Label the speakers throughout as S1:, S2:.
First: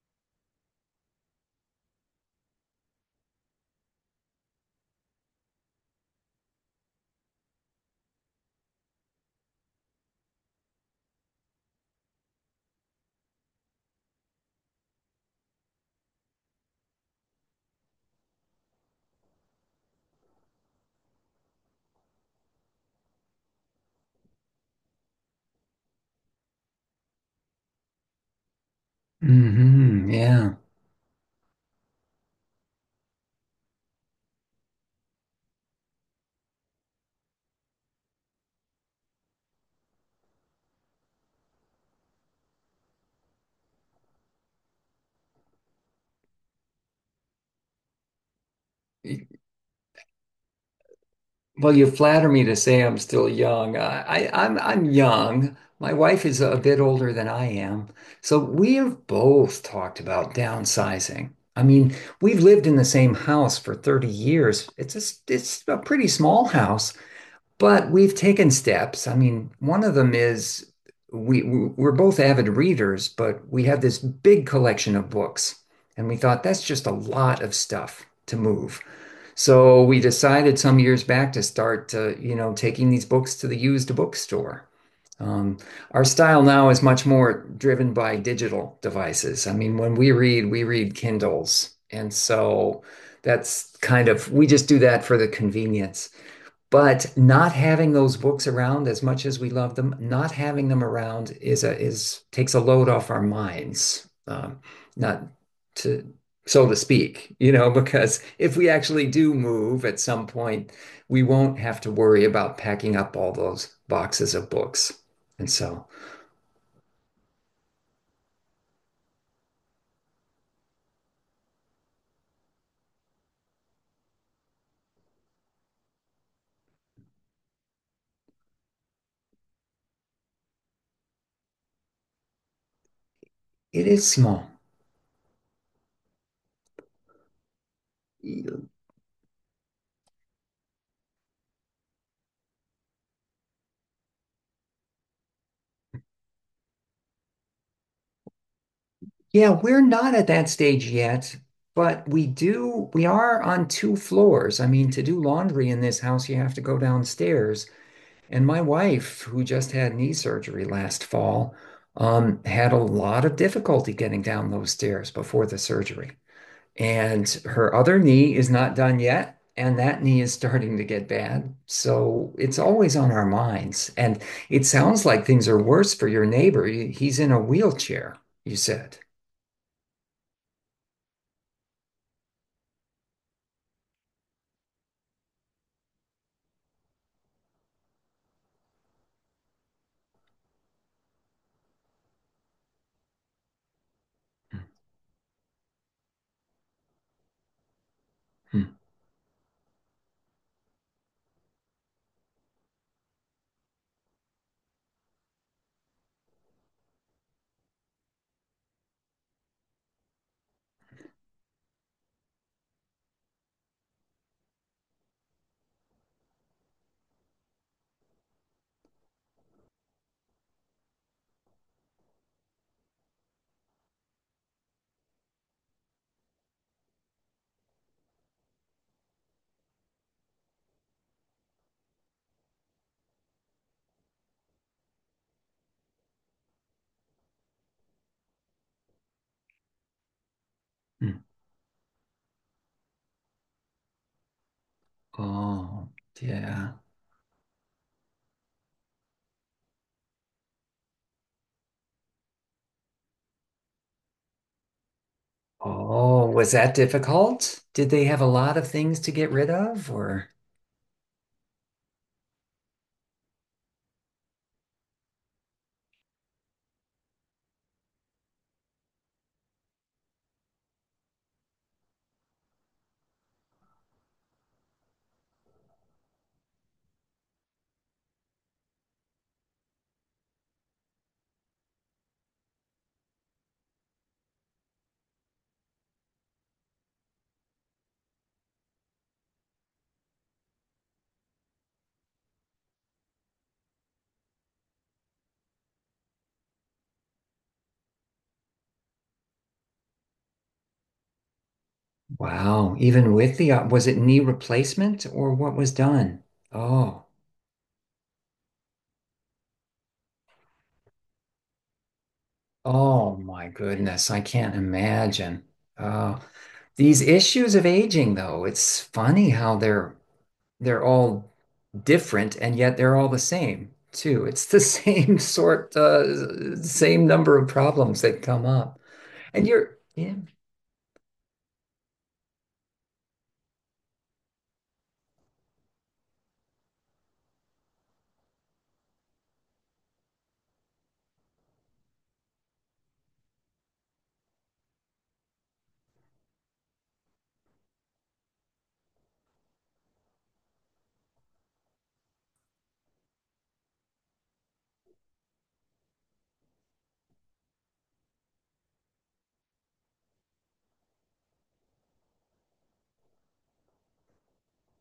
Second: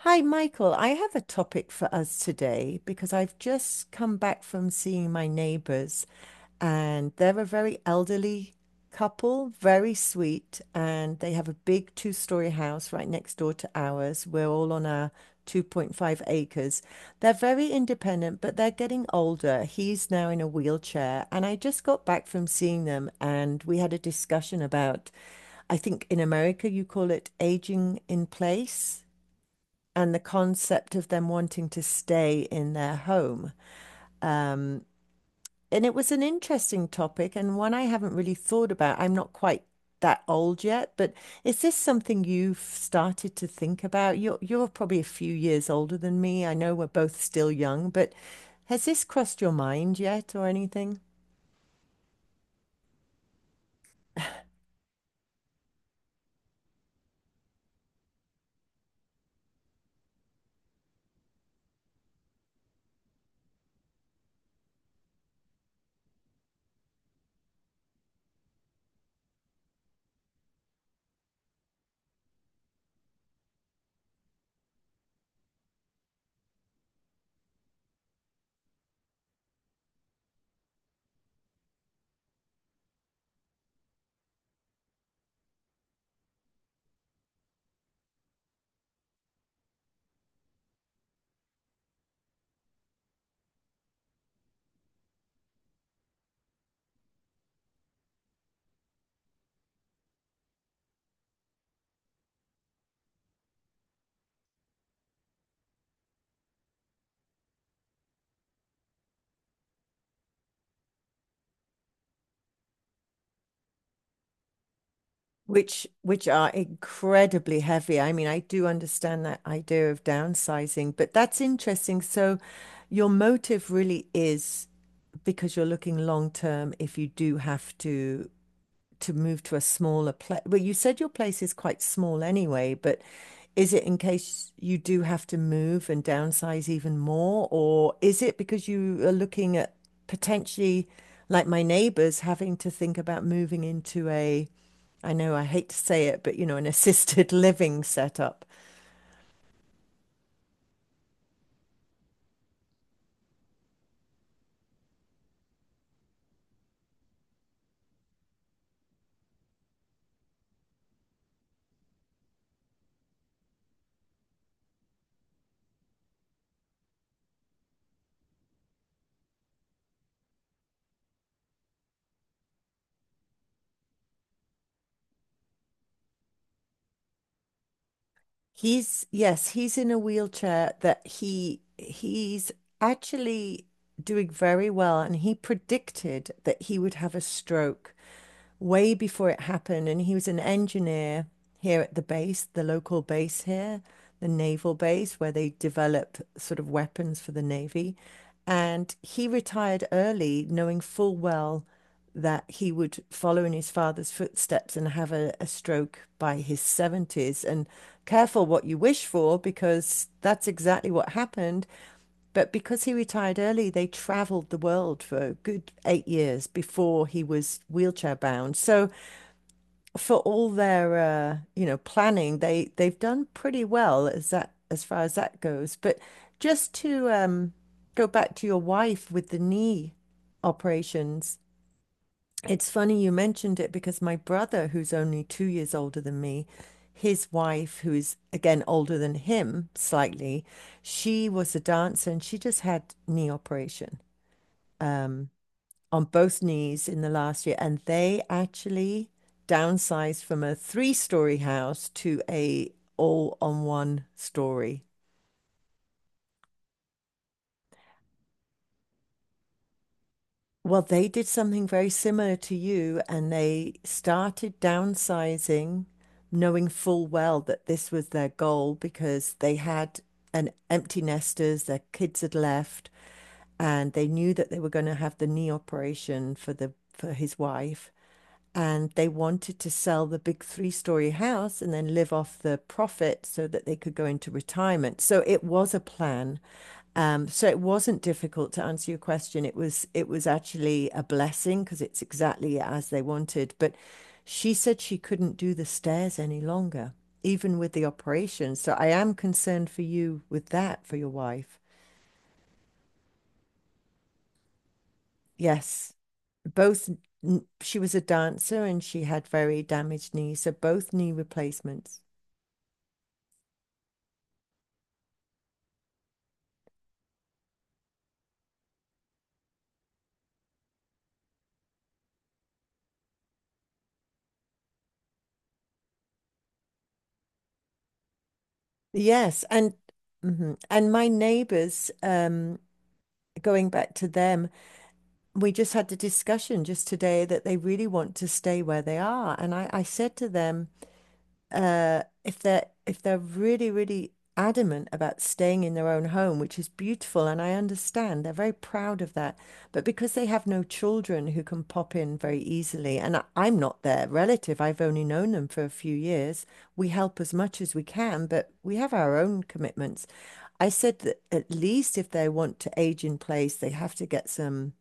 S1: Hi, Michael. I have a topic for us today because I've just come back from seeing my neighbors, and they're a very elderly couple, very sweet, and they have a big two-story house right next door to ours. We're all on our 2.5 acres. They're very independent, but they're getting older. He's now in a wheelchair, and I just got back from seeing them, and we had a discussion about, I think in America you call it aging in place and the
S2: Yeah.
S1: concept of them wanting to stay in their home. Um, and it was an interesting topic and one I haven't really thought about. I'm not quite that old yet, but is this something you've started to think about? You're probably a few years older than me. I know we're both still young, but has this crossed your mind yet or anything?
S2: Well, you flatter me to say I'm still young. I'm young. My wife is a bit older than I am. So we have both talked about downsizing. I mean, we've lived in the same house for 30 years. It's a pretty small house, but we've taken steps. I mean, one of them is we're both avid readers, but we have this big collection of books, and we thought that's just a lot of stuff to move. So we decided some years back to start, you know, taking these books to the used bookstore. Um, our style now is much more driven by digital devices. I mean, when we read Kindles. And so that's kind of, we just do that for the convenience, but not having those books around, as much as we love them, not having them around is a is takes a load off our minds, not to, so to speak, you know, because if we actually do move at some point, we won't have to worry about packing up all those boxes of books. And
S1: which
S2: so
S1: which are incredibly heavy. I mean, I do understand that idea of downsizing, but that's interesting. So your motive really is because you're looking long term if you do have to move to a smaller place? Well, you said your place is quite small anyway, but is it
S2: it
S1: in
S2: is
S1: case
S2: small.
S1: you do have to move and downsize even more, or is it because you are looking at potentially, like my neighbors, having to think about moving into a, I know I hate to say it, but you know, an assisted living setup.
S2: Yeah, we're not at that stage yet, but we are on two floors. I mean, to do laundry in this house, you have to go downstairs. And my wife, who just had knee surgery last fall, had a lot of difficulty getting down those stairs before the surgery. And her other knee is not done yet, and that knee is starting to get bad. So it's always on our minds. And it sounds like things are worse for your neighbor. He's in a wheelchair, you said.
S1: He's, yes, he's in a wheelchair that he's actually doing very well, and he predicted that he would have a stroke way before it happened. And he was an engineer here at the base, the local base here, the naval base, where they develop sort of weapons for the Navy.
S2: Mhm.
S1: And he retired early, knowing full well that he would follow in his father's footsteps and have a stroke by his 70s. And careful what you wish for, because that's exactly what happened. But because he retired early, they traveled the world for a good 8 years before he was wheelchair bound. So for all their you know, planning, they've done pretty well as that as far as that goes. But just to go back to your wife with the knee operations, it's funny you mentioned it because my brother, who's only 2 years older than me, his wife, who is again older than him slightly,
S2: Mhm.
S1: she was a dancer and she just had knee operation um,
S2: Oh,
S1: on both
S2: yeah.
S1: knees in the last year. And they actually downsized from a three-story house to a all on one story.
S2: Oh, was that difficult? Did they have a lot of things to get rid of, or?
S1: Well, they did something very similar to you, and they started downsizing, knowing full well that this was their goal because they had an empty nesters, their kids had left, and they knew that they were going to have the knee operation for the for his wife and they wanted to sell the big three-story house and then live off the profit so that they could go into retirement. So it was a plan. So it wasn't difficult to answer your question. It was actually a blessing because it's exactly as they wanted. But she said she couldn't do the stairs any longer, even with the operation. So I am concerned for you with that, for your wife.
S2: Wow. Even with the, op- was it knee replacement or what was
S1: Yes.
S2: done?
S1: Both
S2: Oh,
S1: she was a dancer and she had very damaged knees, so both knee replacements.
S2: oh my goodness. I can't imagine. Oh, these issues of aging, though, it's funny how they're all different and yet they're all the same too. It's the same sort, same number of problems that come up.
S1: Yes,
S2: And
S1: and
S2: you're, yeah.
S1: mhm. And my neighbors, going back to them, we just had the discussion just today that they really want to stay where they are. And I said to them, if they're really, really adamant about staying in their own home, which is beautiful, and I understand they're very proud of that, but because they have no children who can pop in very easily, and I'm not their relative, I've only known them for a few years. We help as much as we can, but we have our own commitments. I said that at least if they want to age in place, they have to get some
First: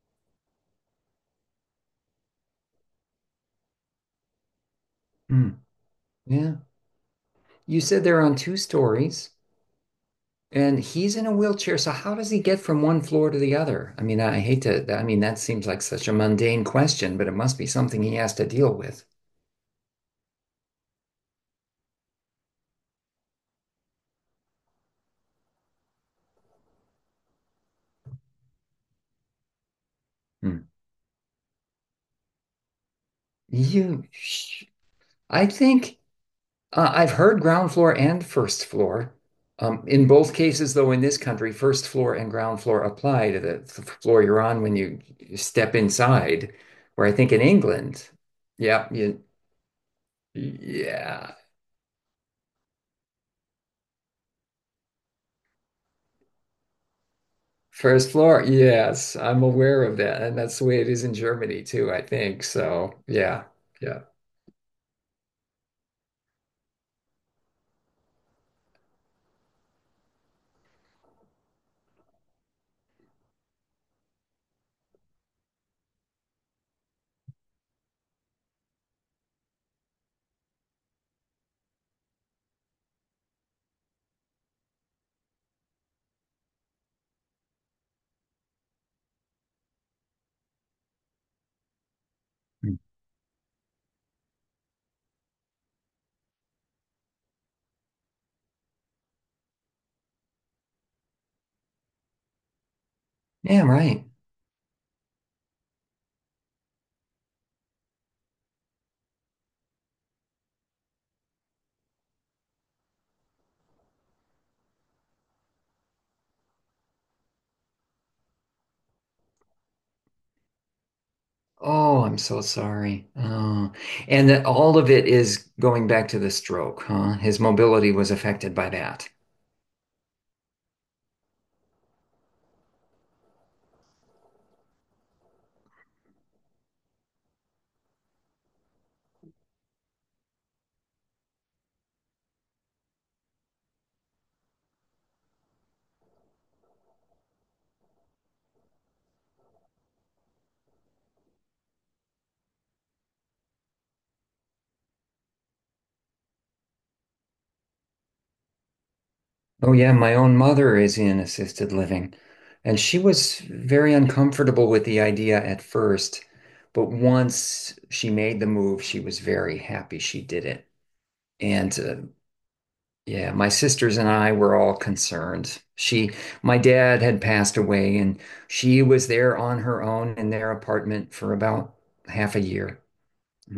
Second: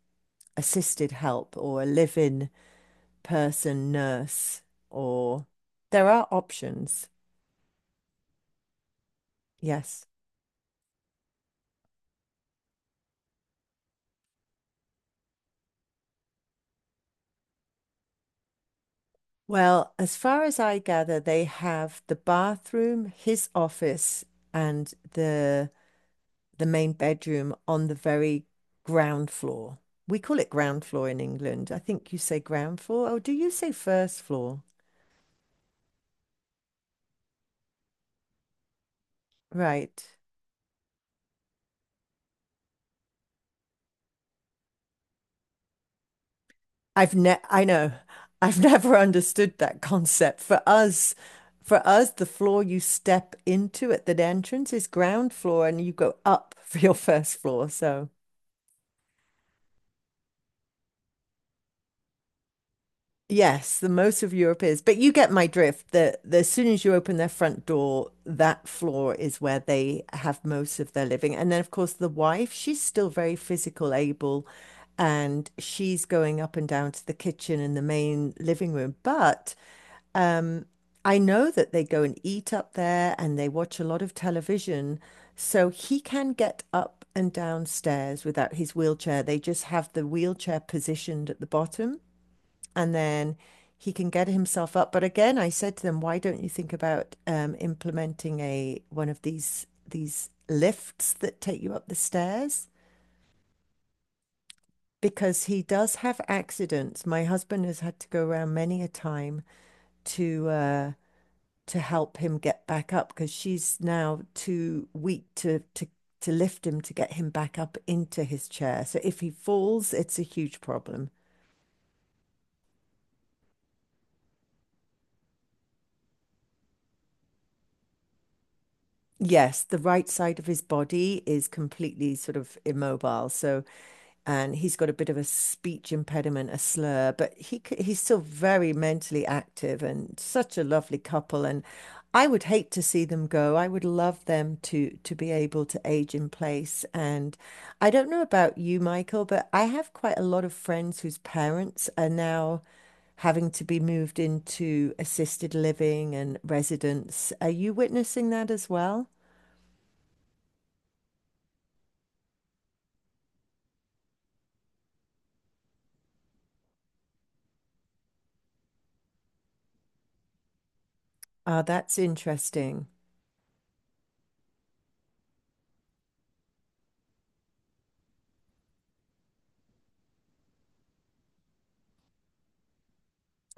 S1: assisted help or a live-in person, nurse, or
S2: Hmm.
S1: there are
S2: Yeah.
S1: options.
S2: You said they're on two stories.
S1: Yes.
S2: And he's in a wheelchair, so how does he get from one floor to the other? I mean, I hate to, I mean, that seems like such a mundane question, but it must be something he has to deal with.
S1: Well, as far as I gather, they have the bathroom, his office, and the main bedroom on the very ground floor. We call it
S2: Hmm.
S1: ground floor in England. I think you say ground floor. Oh, do you say
S2: You,
S1: first floor?
S2: I think I've heard ground floor and first floor.
S1: Right.
S2: In both cases, though, in this country, first floor and ground floor apply to the floor you're on when you step inside. Where I think in
S1: I know.
S2: England,
S1: I've
S2: yeah,
S1: never
S2: you,
S1: understood that concept.
S2: yeah.
S1: For us, the floor you step into at the entrance is ground floor and you go up for your first floor. So
S2: First floor, yes, I'm aware of that. And that's the way it is in Germany too, I think. So, yeah,
S1: yes, the
S2: yeah.
S1: most of Europe is, but you get my drift that the, as soon as you open their front door, that floor is where they have most of their living. And then, of course, the wife, she's still very physical, able, and she's going up and down to the kitchen and the main living room. But I know that they go and eat up there and they watch a lot of television. So he can get up and downstairs without his wheelchair. They just have the wheelchair positioned at the bottom
S2: Mm.
S1: and then he can get himself up. But again, I said to them, why don't you think about implementing a one of these lifts that take you up the stairs?
S2: Yeah, right.
S1: Because he does have accidents. My husband has had to go around many a time to uh, to help him get back up because she's now too weak to lift him to get him back up into his chair. So if he falls, it's a huge problem.
S2: Oh, I'm so sorry. Oh, and that all of it is going back to the stroke, huh? His mobility was affected by that.
S1: Yes, the right side of his body is completely sort of immobile. So, and he's got a bit of a speech impediment, a slur, but he's still very mentally active and such a lovely couple. And I would hate to see them go. I would love them to be able to age in place. And I don't know about you, Michael, but I have quite a lot of friends whose parents are now having to be moved into assisted living and residence. Are you witnessing that as well?
S2: Oh, yeah, my own mother is in assisted living, and she was very uncomfortable with the idea at first, but once she made the move, she was very happy she did it.
S1: Ah,
S2: And
S1: that's interesting.
S2: Yeah, my sisters and I were all concerned. She, my dad had passed away, and she was there on her own in their apartment for about half a year,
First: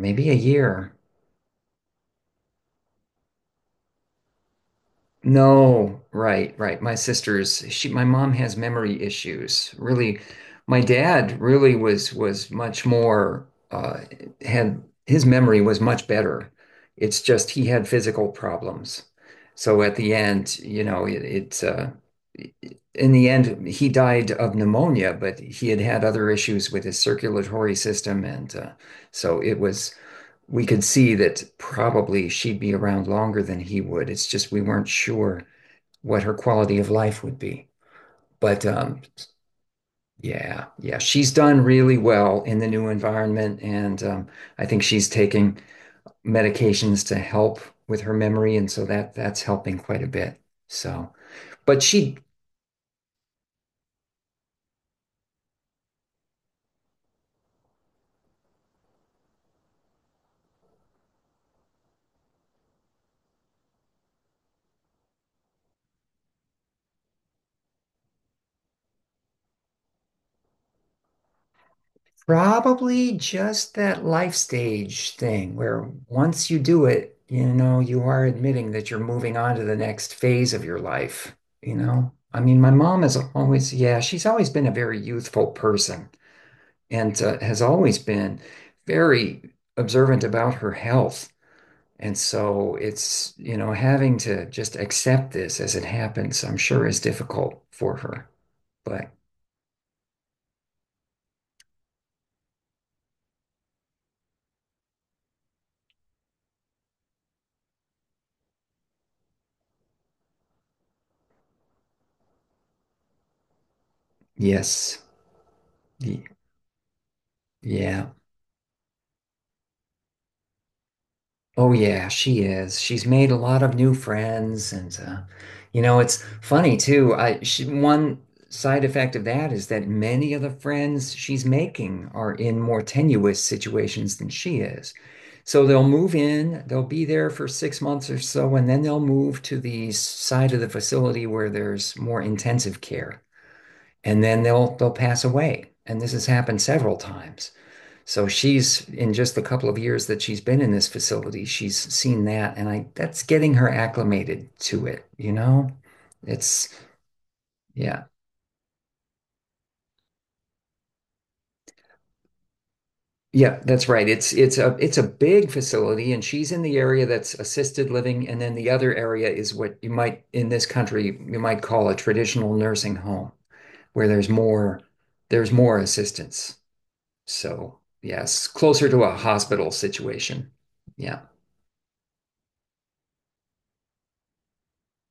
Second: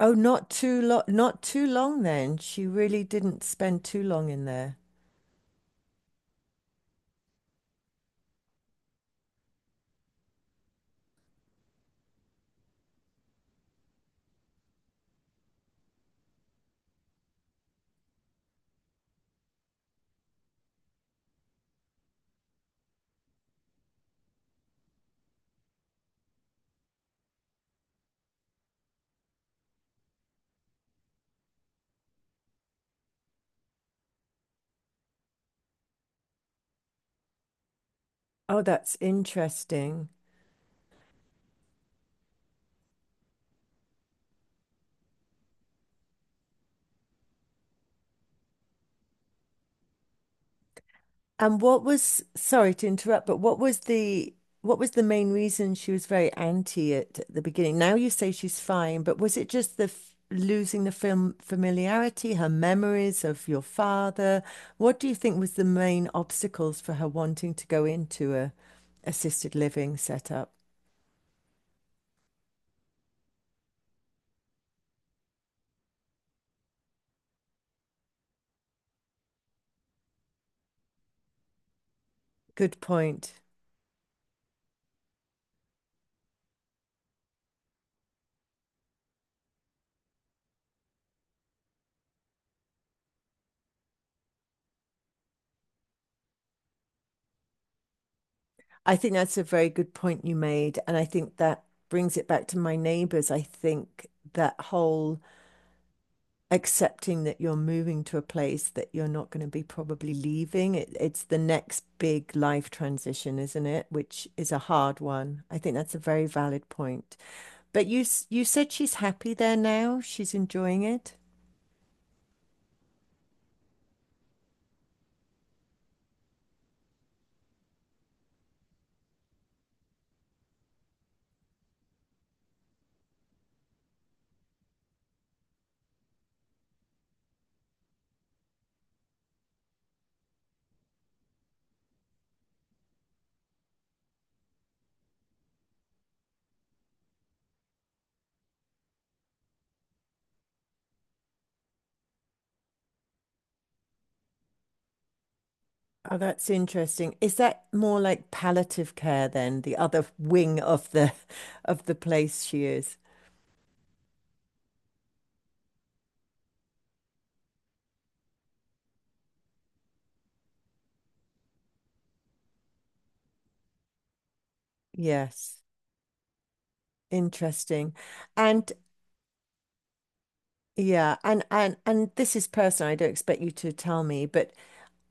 S1: Oh,
S2: a
S1: not too
S2: year.
S1: long, not too long then. She really didn't spend too long in there.
S2: No, right, right. My sister's she My mom has memory issues. Really, my dad really was much more had his memory was much better. It's just he had physical problems. So at the end, you know, it, it's in the end he died of pneumonia, but he had had other issues with his circulatory system and so it was, we could see that probably she'd be around longer than he would. It's just we weren't sure what her quality of life would be.
S1: Oh,
S2: But
S1: that's interesting.
S2: Yeah, yeah, she's done really well in the new environment, and I think she's taking medications to help with her memory, and so that that's helping quite a bit. So,
S1: And
S2: but
S1: what
S2: she
S1: was, sorry to interrupt, but what was the main reason she was very anti it at the beginning? Now you say she's fine, but was it just the f losing the film familiarity, her memories of your father? What do you think was the main obstacles for her wanting to go into a assisted living setup?
S2: probably just that life stage thing where once you do it, you know, you are admitting that you're moving on to the next phase of your life, you know? I mean, my
S1: Good
S2: mom has
S1: point.
S2: always, yeah, she's always been a very youthful person and has always been very observant about her health. And so it's, you know, having to just accept this as it happens, I'm sure is difficult for her.
S1: I
S2: But
S1: think that's a very good point you made. And I think that brings it back to my neighbors. I think that whole accepting that you're moving to a place that you're not going to be probably leaving, it's the next big life transition, isn't it? Which is a
S2: Yes,
S1: hard one. I think that's a very
S2: y-
S1: valid point. But
S2: yeah.
S1: you said she's happy there now. She's enjoying it.
S2: Oh yeah, she is. She's made a lot of new friends, and you know, it's funny too. One side effect of that is that many of the friends she's making are in more tenuous situations than she is. So they'll move in, they'll be there for 6 months or so, and then they'll move to the side of the facility where there's more intensive care, and then they'll pass away. And this has happened several times. So she's in, just the couple of years that she's been in this facility, she's seen that, and I that's getting her acclimated to it, you know?
S1: Oh, that's
S2: It's
S1: interesting. Is that more
S2: Yeah.
S1: like palliative care then, the other wing of the place she is?
S2: Yeah, that's right. It's it's a big facility and she's in the area that's assisted living, and then the other area is what you might, in this country you might call a traditional nursing home, where there's
S1: Yes.
S2: more assistance. So,
S1: Interesting.
S2: yes,
S1: And
S2: closer to a hospital situation.
S1: yeah,
S2: Yeah.
S1: and this is personal. I don't expect you to tell me, but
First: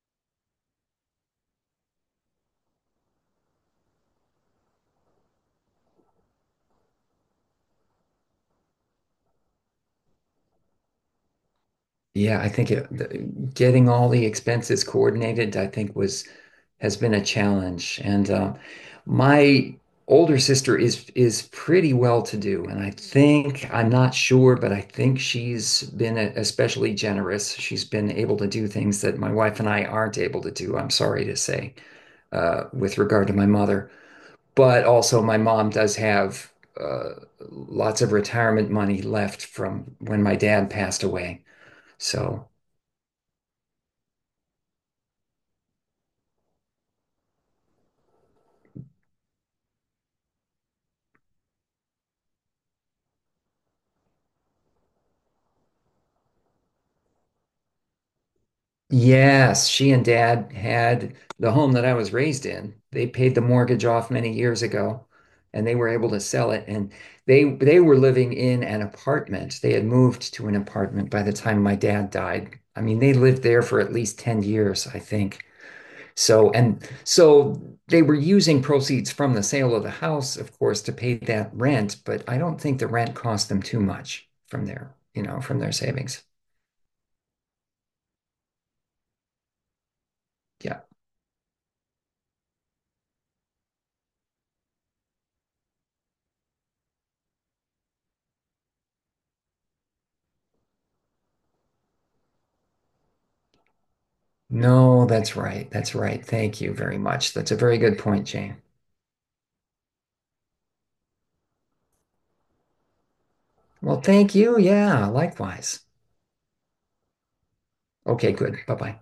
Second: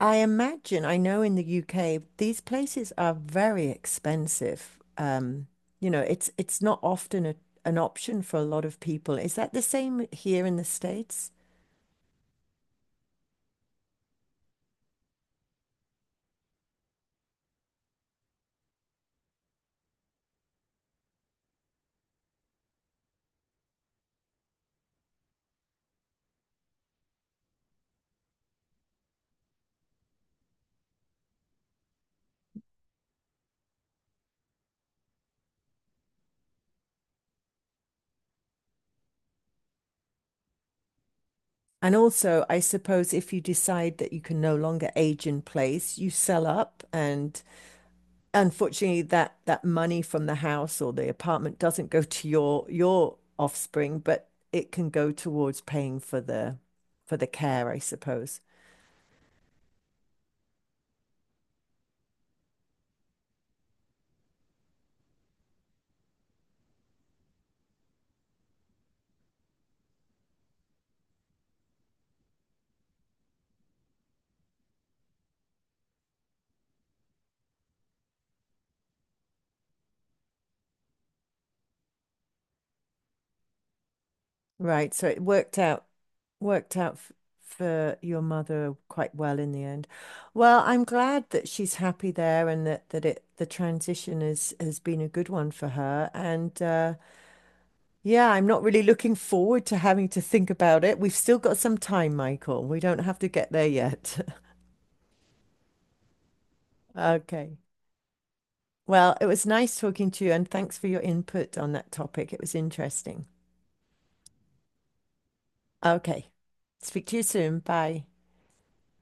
S1: I imagine I know in the UK these places are very expensive. You know, it's not often a, an option for a lot of people. Is that the same here in the States?
S2: Yeah, I think getting all the expenses coordinated, I think was has been a challenge. And My older sister is pretty well to do, and I think, I'm not sure, but I think she's been especially generous. She's been able to do things that my wife and I aren't able to do. I'm sorry to say, with regard to my mother, but also my mom does have uh, lots of retirement money left from when my dad passed away,
S1: And also,
S2: so.
S1: I suppose if you decide that you can no longer age in place, you sell up and unfortunately that money from the house or the apartment doesn't go to your offspring, but it can go towards paying for the care, I suppose.
S2: Yes, she and dad had the home that I was raised in. They paid the mortgage off many years ago, and they were able to sell it, and they were living in an apartment. They had moved to an apartment by the time my dad died. I mean, they lived there for at least 10 years, I think. So, and so they were using proceeds from the sale of the house, of course, to pay that rent, but I don't think the rent cost them too much from
S1: Right.
S2: their,
S1: So it
S2: you know, from their savings.
S1: worked out f for your mother quite well in the end. Well,
S2: Yeah.
S1: I'm glad that she's happy there and that it the transition is has been a good one for her. And yeah, I'm not really looking forward to having to think about it. We've still got some time, Michael. We don't have to get there yet.
S2: No, that's right. That's right. Thank you very much. That's
S1: Okay.
S2: a very good point, Jane.
S1: Well, it was nice talking to you and thanks for your input on that topic. It was interesting.
S2: Well, thank you. Yeah, likewise.
S1: Okay. Speak to you soon. Bye.
S2: Okay, good. Bye-bye.